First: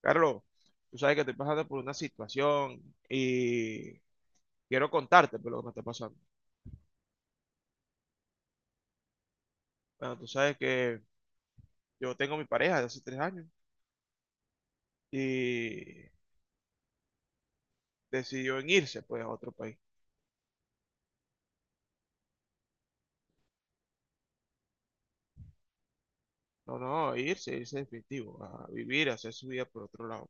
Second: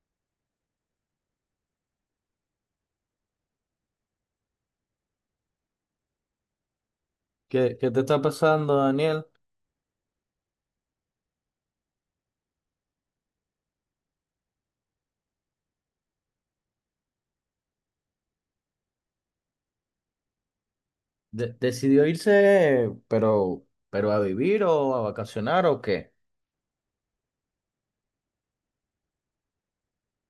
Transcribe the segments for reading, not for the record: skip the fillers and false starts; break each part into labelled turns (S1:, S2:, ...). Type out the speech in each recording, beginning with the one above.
S1: Carlos, tú sabes que estoy pasando por una situación y quiero contarte por lo que me está pasando.
S2: ¿Qué te está pasando, Daniel?
S1: Bueno, tú sabes que yo tengo mi pareja de hace 3 años y decidió en irse pues a otro país.
S2: ¿Decidió irse, pero a vivir o a vacacionar o qué?
S1: No, no, irse, irse definitivo, a vivir, a hacer su vida por otro lado.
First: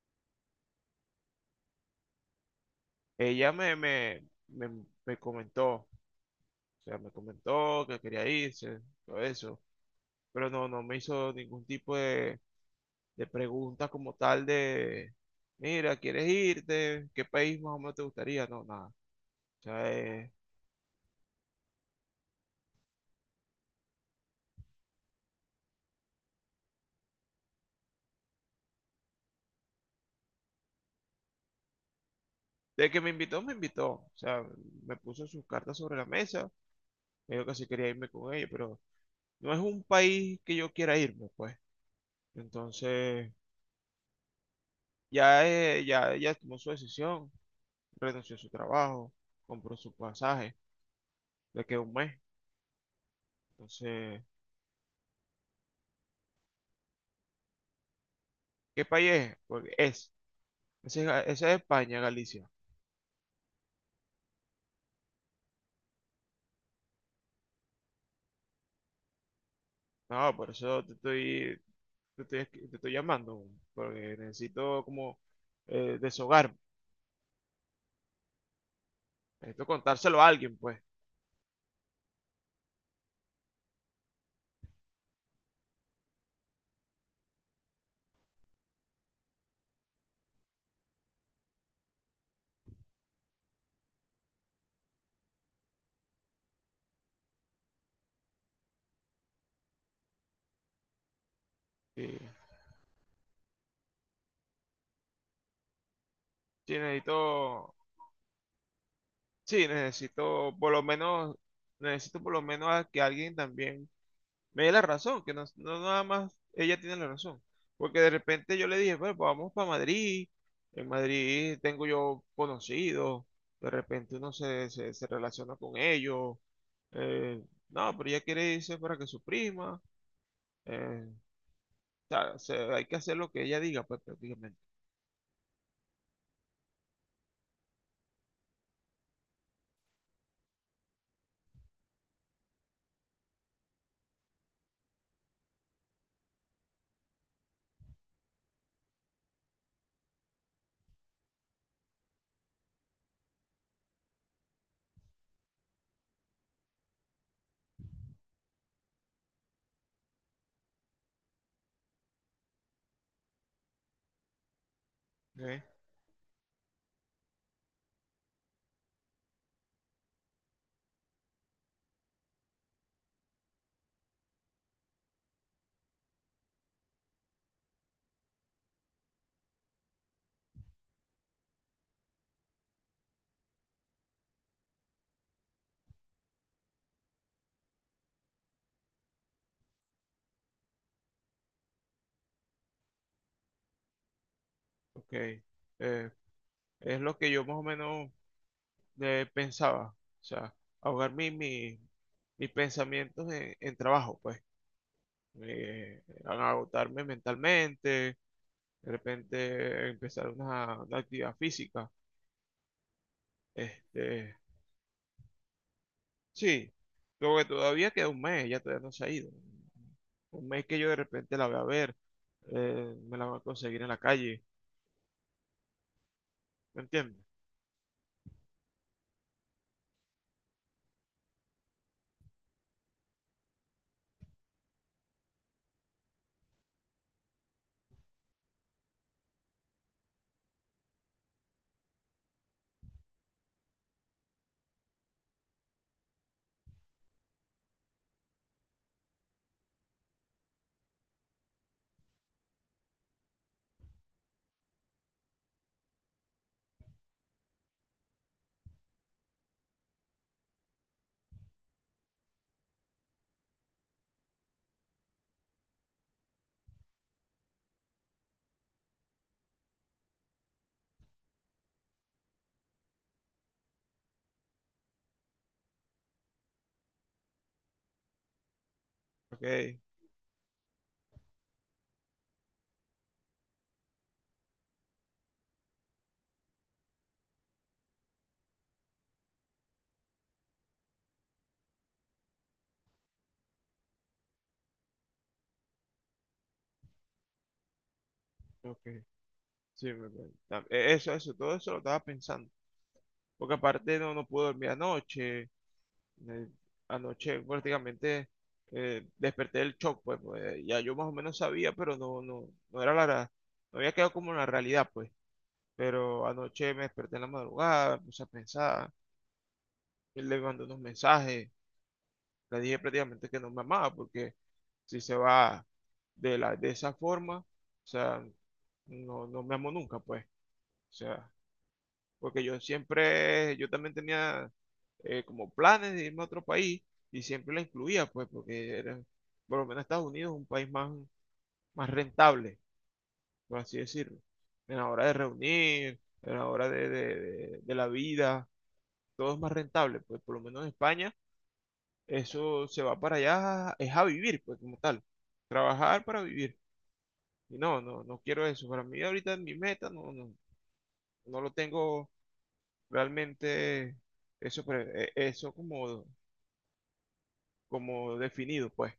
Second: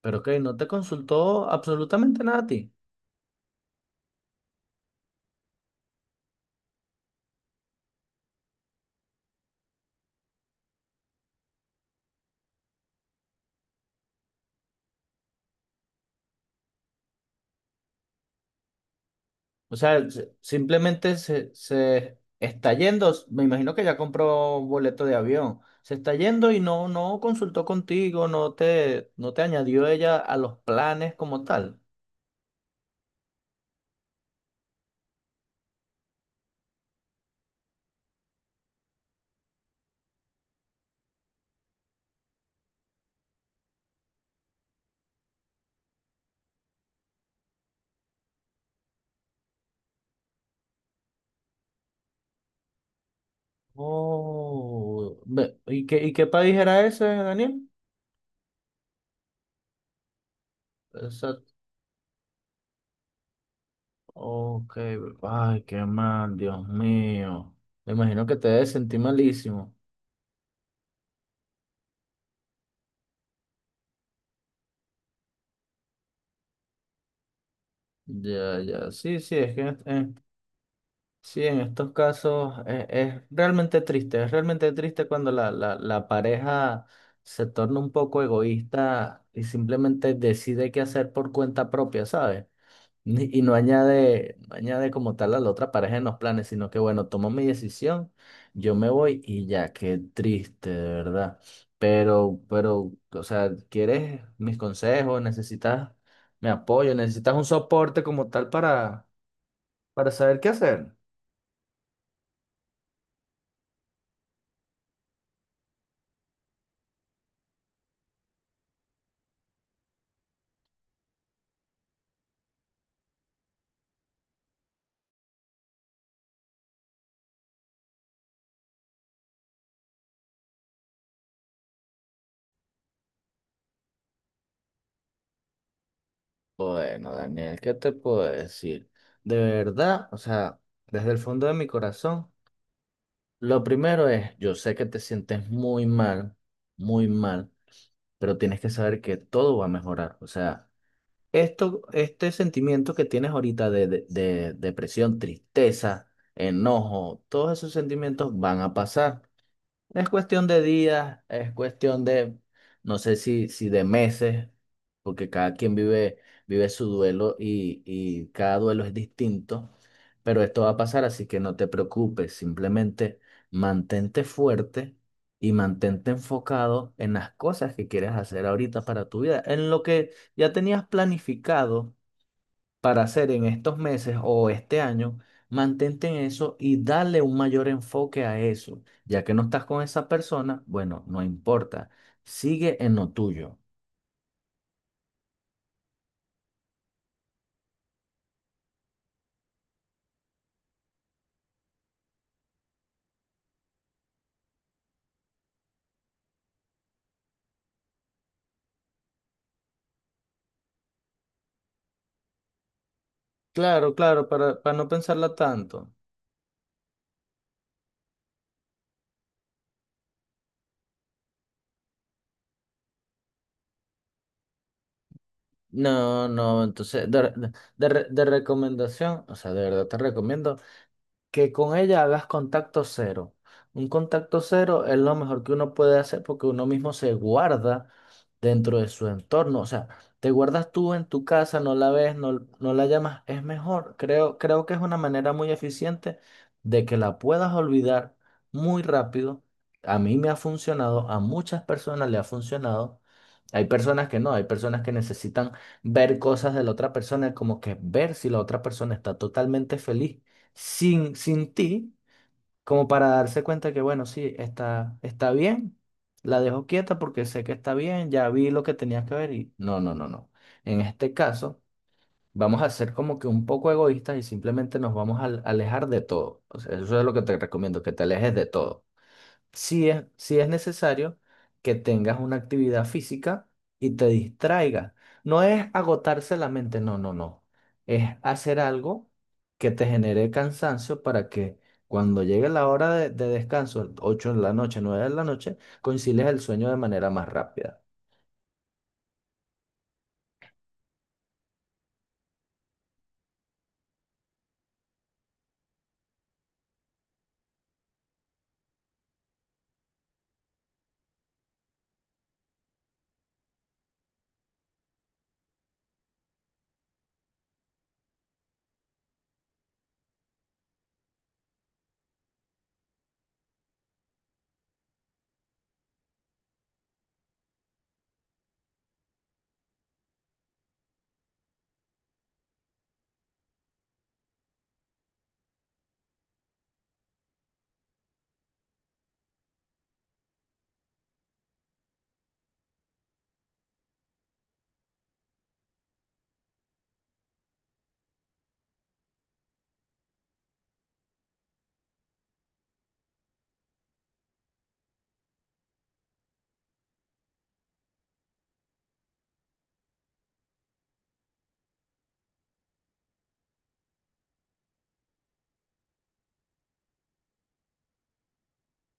S2: Pero que no te consultó absolutamente nada a ti.
S1: Ella me, me, me, me comentó, o sea, me comentó que quería irse, todo eso, pero no, no me hizo ningún tipo de preguntas como tal de, mira, ¿quieres irte? ¿Qué país más o menos te gustaría? No, nada. O
S2: O
S1: sea,
S2: sea, simplemente se está yendo. Me imagino que ya compró boleto de avión. Se está yendo y no consultó contigo, no te añadió ella a los planes como tal.
S1: de que me invitó, me invitó. O sea, me puso sus cartas sobre la mesa. Me dijo que sí quería irme con ella, pero no es un país que yo quiera irme, pues. Entonces, ya, ya ella tomó su decisión, renunció a su trabajo, compró su pasaje, le quedó 1 mes. Entonces,
S2: Oh, ¿y qué país era ese, Daniel?
S1: ¿qué país es? Porque es. Ese es España, Galicia.
S2: Ok, ay, qué mal, Dios mío. Me imagino que te debes sentir malísimo.
S1: No, por eso te estoy, te estoy llamando, porque necesito como deshogar,
S2: Ya, ya, sí, sí, es
S1: necesito
S2: que
S1: contárselo a alguien, pues.
S2: sí, en estos casos es realmente triste cuando la pareja se torna un poco egoísta y simplemente decide qué hacer por cuenta propia, ¿sabes? Y no añade como tal a la otra pareja en los planes, sino que bueno, tomo mi decisión, yo me voy y ya, qué triste, de verdad.
S1: Sí,
S2: Pero, o sea, ¿quieres mis consejos? ¿Necesitas mi
S1: sí,
S2: apoyo? ¿Necesitas un
S1: necesito,
S2: soporte como tal para,
S1: sí,
S2: para saber qué
S1: necesito por lo
S2: hacer?
S1: menos, necesito por lo menos a que alguien también me dé la razón, que no, no nada más ella tiene la razón. Porque de repente yo le dije, bueno, pues vamos para Madrid, en Madrid tengo yo conocidos, de repente uno se relaciona con ellos, eh, no, pero ella quiere irse para que su prima, eh, hay que hacer lo que ella diga, pues prácticamente.
S2: Bueno, Daniel, ¿qué te puedo decir? De verdad, o sea, desde el fondo de mi corazón, lo primero es, yo sé que te sientes muy mal, muy mal. Pero tienes que saber que todo va a mejorar. O sea, este sentimiento que tienes ahorita de depresión, tristeza, enojo, todos esos sentimientos van a pasar. Es cuestión de días, es cuestión de, no sé si de meses, porque cada
S1: ¿Eh?
S2: quien vive su duelo y cada duelo es distinto, pero esto va a pasar, así que no te preocupes, simplemente mantente fuerte y mantente enfocado en las cosas que quieres hacer ahorita para tu vida, en lo que ya tenías planificado para hacer en estos meses o este año, mantente en eso y dale un mayor enfoque a eso. Ya que no estás con esa persona, bueno, no importa, sigue en lo tuyo.
S1: Ok, eh, es lo que yo más o menos pensaba, o sea, ahogar mi- mi- mis pensamientos en trabajo, pues. A agotarme mentalmente, de repente empezar una actividad física.
S2: Claro, claro,
S1: Este,
S2: para no pensarla tanto.
S1: sí, luego que todavía queda 1 mes, ya todavía no se ha ido. 1 mes que yo de repente la voy a ver, me la voy a conseguir en la calle,
S2: No, no,
S1: ¿me
S2: entonces,
S1: entiendes?
S2: de recomendación, o sea, de verdad te recomiendo que con ella hagas contacto cero. Un contacto cero es lo mejor que uno puede hacer porque uno mismo se guarda dentro de su entorno. O sea, te guardas tú en tu casa, no la ves, no la llamas, es mejor. Creo que es una manera muy eficiente de que la puedas olvidar muy rápido. A mí me ha funcionado, a muchas personas le ha funcionado. Hay personas que no, hay personas que necesitan ver cosas de la otra persona, como que ver si la otra persona está totalmente feliz sin ti como para darse cuenta que, bueno, sí, está bien, la dejo quieta porque sé que está bien, ya vi lo que tenía que ver y no, no, no, no. En este caso, vamos a ser como que un poco egoístas y simplemente nos vamos a alejar de todo. O sea, eso es lo que te recomiendo, que te alejes de todo
S1: Ok,
S2: si es, sí es necesario que tengas una actividad física y te distraigas. No es agotarse la mente, no, no, no. Es hacer algo que te genere cansancio para que cuando llegue la hora de descanso, 8 de la noche, 9 de la noche, concilies el sueño de manera más rápida.
S1: ok, sí, eso, eso, todo eso lo estaba pensando, porque aparte no, no pude dormir anoche. Eh, Anoche prácticamente desperté del shock, pues, pues, ya yo más o menos sabía, pero no, no, no había quedado como en la realidad, pues. Pero anoche me desperté en la madrugada, me puse a pensar, él le mandó unos mensajes, le dije prácticamente que no me amaba, porque si se va de esa forma, o sea, no, no me amó nunca, pues. O sea, porque yo siempre, yo también tenía como planes de irme a otro país y siempre la incluía, pues, porque era, por lo menos Estados Unidos es un país más, más rentable, por así decirlo. En la hora de reunir, en la hora de, de la vida, todo es más rentable, pues, por lo menos en España, eso se va para allá, es a vivir, pues, como tal, trabajar para vivir. Y no, no, no quiero eso. Para mí ahorita mi meta no, no, no lo tengo realmente eso, eso como, como definido, pues.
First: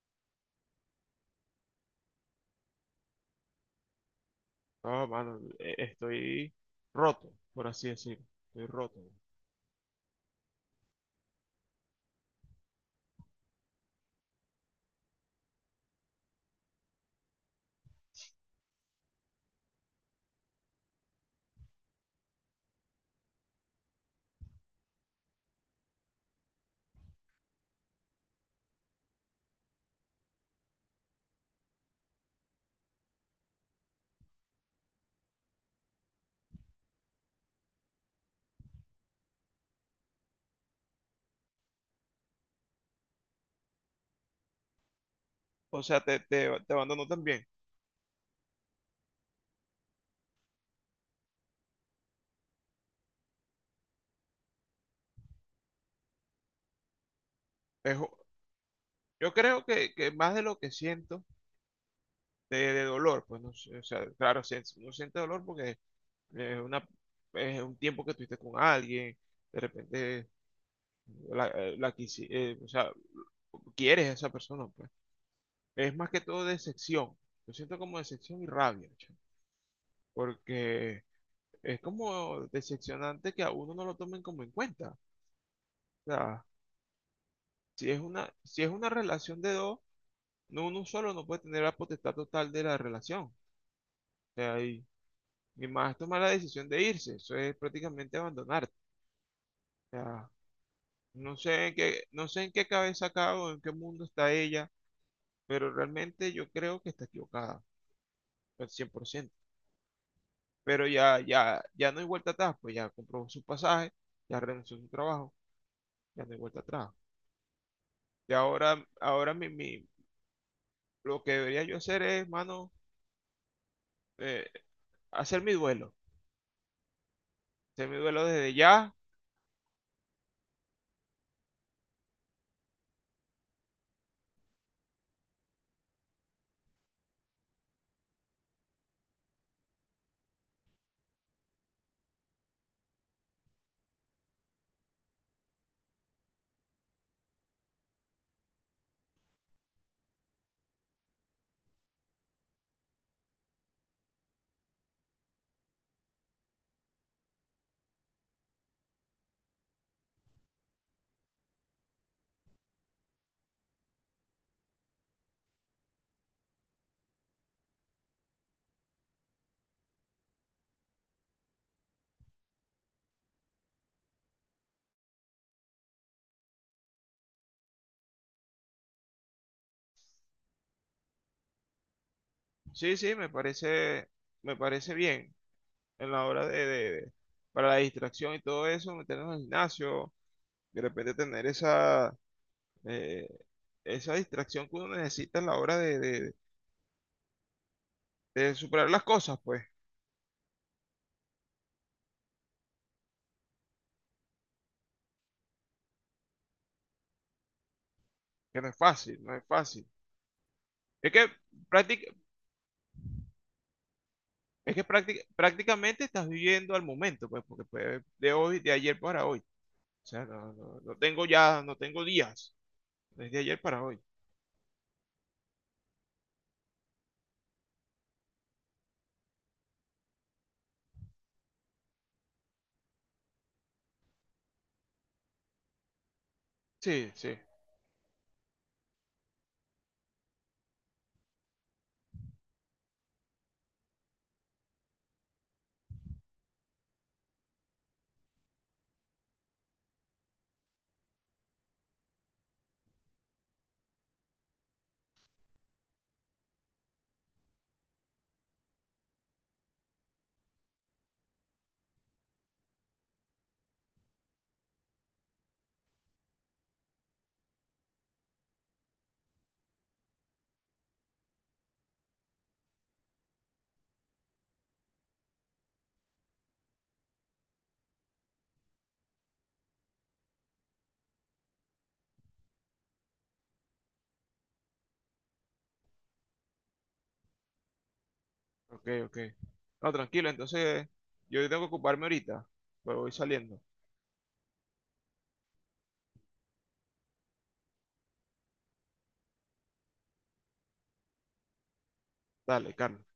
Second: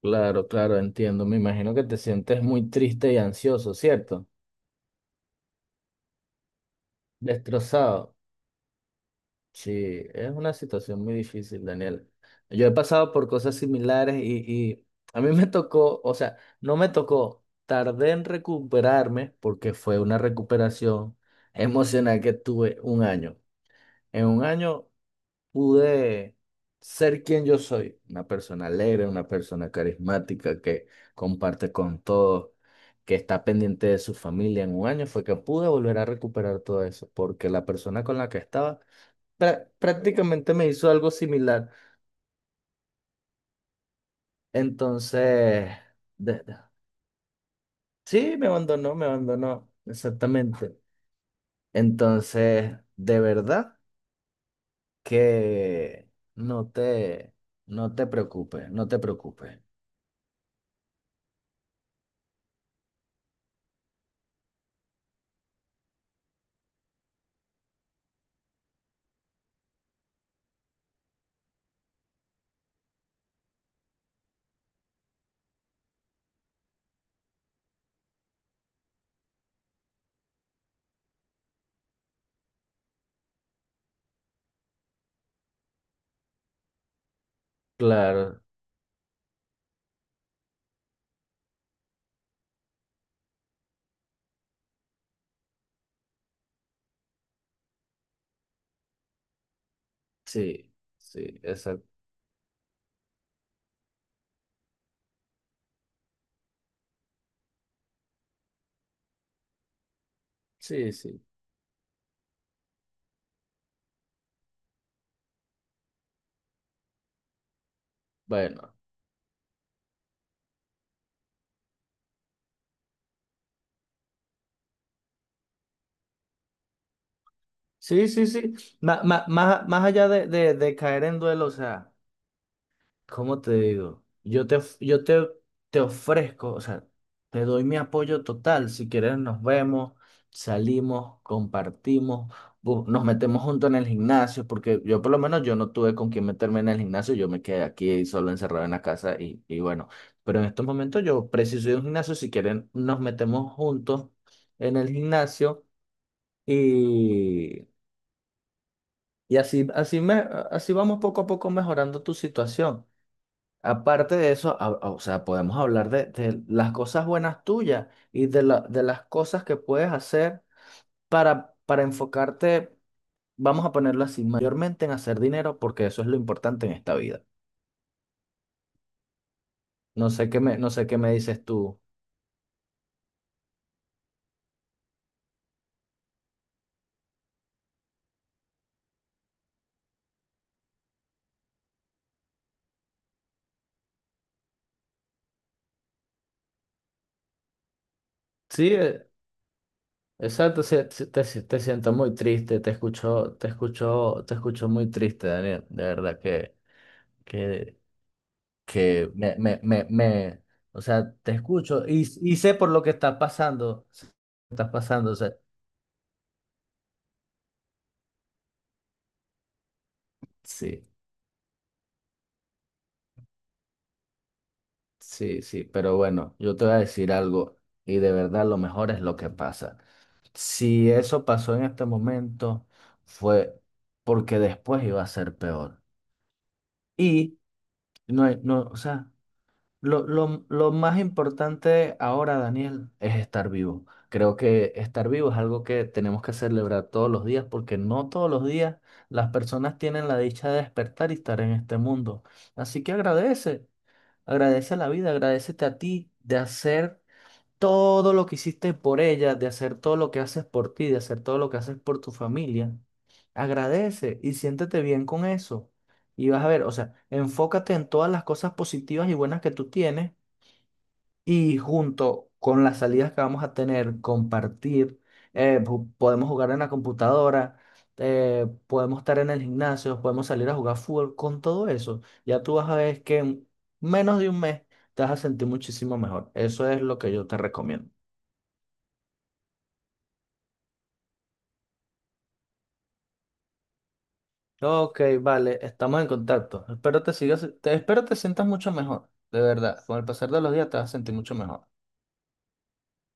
S2: Claro, claro, entiendo. Me imagino que te sientes muy triste y ansioso, ¿cierto?
S1: No, mano, estoy roto, por así
S2: Destrozado.
S1: decirlo. Estoy roto.
S2: Sí, es una situación muy difícil, Daniel. Yo he pasado por cosas similares y a mí me tocó, o sea, no me tocó, tardé en recuperarme porque fue una recuperación emocional que tuve un año. En un año pude ser quien yo soy, una persona alegre, una persona carismática que comparte con todos, que está pendiente de su familia. En un año fue que pude volver a recuperar todo eso porque la persona con la que estaba prácticamente me hizo algo similar. Entonces,
S1: O sea, te,
S2: de-
S1: te,
S2: de-
S1: te abandono también.
S2: sí, me abandonó, exactamente. Entonces, de verdad que no te, no
S1: Es
S2: te
S1: u-
S2: preocupes, no te
S1: yo
S2: preocupes.
S1: creo que más de lo que siento de dolor, pues no sé, o sea, claro, si uno siente dolor porque es una, es un tiempo que estuviste con alguien, de repente o sea, quieres a esa persona, pues. Es más que todo decepción. Yo siento como decepción y rabia, chamo, porque es como decepcionante que a uno no lo tomen como en cuenta. O sea, si es una,
S2: Claro,
S1: si es una relación de dos, no uno solo no puede tener la potestad total de la relación. O sea, y más tomar la decisión de irse, eso es prácticamente abandonarte. O sea,
S2: sí,
S1: no
S2: sí,
S1: sé en
S2: exacto.
S1: qué, no sé en qué cabeza acá o en qué mundo está ella, pero realmente yo creo que está equivocada, al 100%. Pero
S2: Sí,
S1: ya,
S2: sí,
S1: ya, ya no hay vuelta atrás, pues ya compró su pasaje, ya renunció a su trabajo, ya no hay vuelta atrás. Y
S2: bueno.
S1: ahora, lo que debería yo hacer es, mano, eh, hacer mi duelo. Hacer mi
S2: Sí,
S1: duelo
S2: sí,
S1: desde
S2: sí.
S1: ya.
S2: Más allá de caer en duelo, o sea. ¿Cómo te digo? Yo te, of- yo te, te ofrezco, o sea, te doy mi apoyo total. Si quieres, nos vemos, salimos, compartimos, nos metemos juntos en el gimnasio, porque yo por lo menos yo no tuve con quién meterme en el gimnasio, yo me quedé aquí solo encerrado en la casa y bueno, pero en estos momentos yo preciso de un gimnasio, si quieren, nos metemos juntos en el gimnasio y, y así vamos poco a poco mejorando tu situación. Aparte de eso, o sea, podemos hablar de las cosas buenas tuyas y de las cosas que puedes hacer para enfocarte, vamos a ponerlo así, mayormente en hacer dinero, porque eso es lo importante en esta vida. No sé qué me dices tú.
S1: Sí, sí, me parece bien en la hora de, para la distracción y todo eso, meternos al gimnasio, de repente tener esa, eh, esa distracción que uno necesita en la hora de, de
S2: Sí,
S1: superar las cosas, pues,
S2: exacto, sí, sí, te, si- te siento muy triste, te escucho, te escucho, te escucho muy triste, Daniel. De verdad que
S1: que no es
S2: que
S1: fácil, no es fácil.
S2: o
S1: Es
S2: sea,
S1: que,
S2: te escucho y,
S1: práctic-
S2: y sé por lo que estás pasando, sé lo que estás pasando, o sea,
S1: prácticamente estás viviendo al momento, pues, porque fue de hoy, de ayer para hoy. O sea, no, no,
S2: sí,
S1: no tengo ya, no tengo días, desde ayer para hoy.
S2: sí, sí, pero bueno, yo te voy a decir algo y de verdad lo mejor es lo que pasa. Si eso pasó en este momento, fue porque después iba a ser peor.
S1: Sí, sí.
S2: Y no hay, no, o sea, lo más importante ahora, Daniel, es estar vivo. Creo que estar vivo es algo que tenemos que celebrar todos los días porque no todos los días las personas tienen la dicha de despertar y estar en este mundo. Así que agradece, agradece la vida, agradecete a ti de hacer todo lo que hiciste por ella, de hacer todo lo que haces por ti, de hacer todo lo que haces por tu familia. Agradece y siéntete bien con eso. Y vas a ver, o sea, enfócate en todas las cosas positivas y buenas que tú tienes y junto con las salidas que vamos a tener, compartir, podemos jugar en la computadora, podemos estar en el gimnasio, podemos salir a jugar fútbol, con todo eso, ya tú vas a ver que en menos de un mes te vas a sentir muchísimo mejor. Eso es lo que yo te recomiendo.
S1: Ok, ok. No, tranquilo, entonces yo tengo que ocuparme ahorita, pero voy saliendo.
S2: Ok, vale, estamos en contacto. Espero te sientas mucho mejor, de verdad. Con el pasar de los días te vas a sentir mucho mejor.
S1: Dale, Carlos.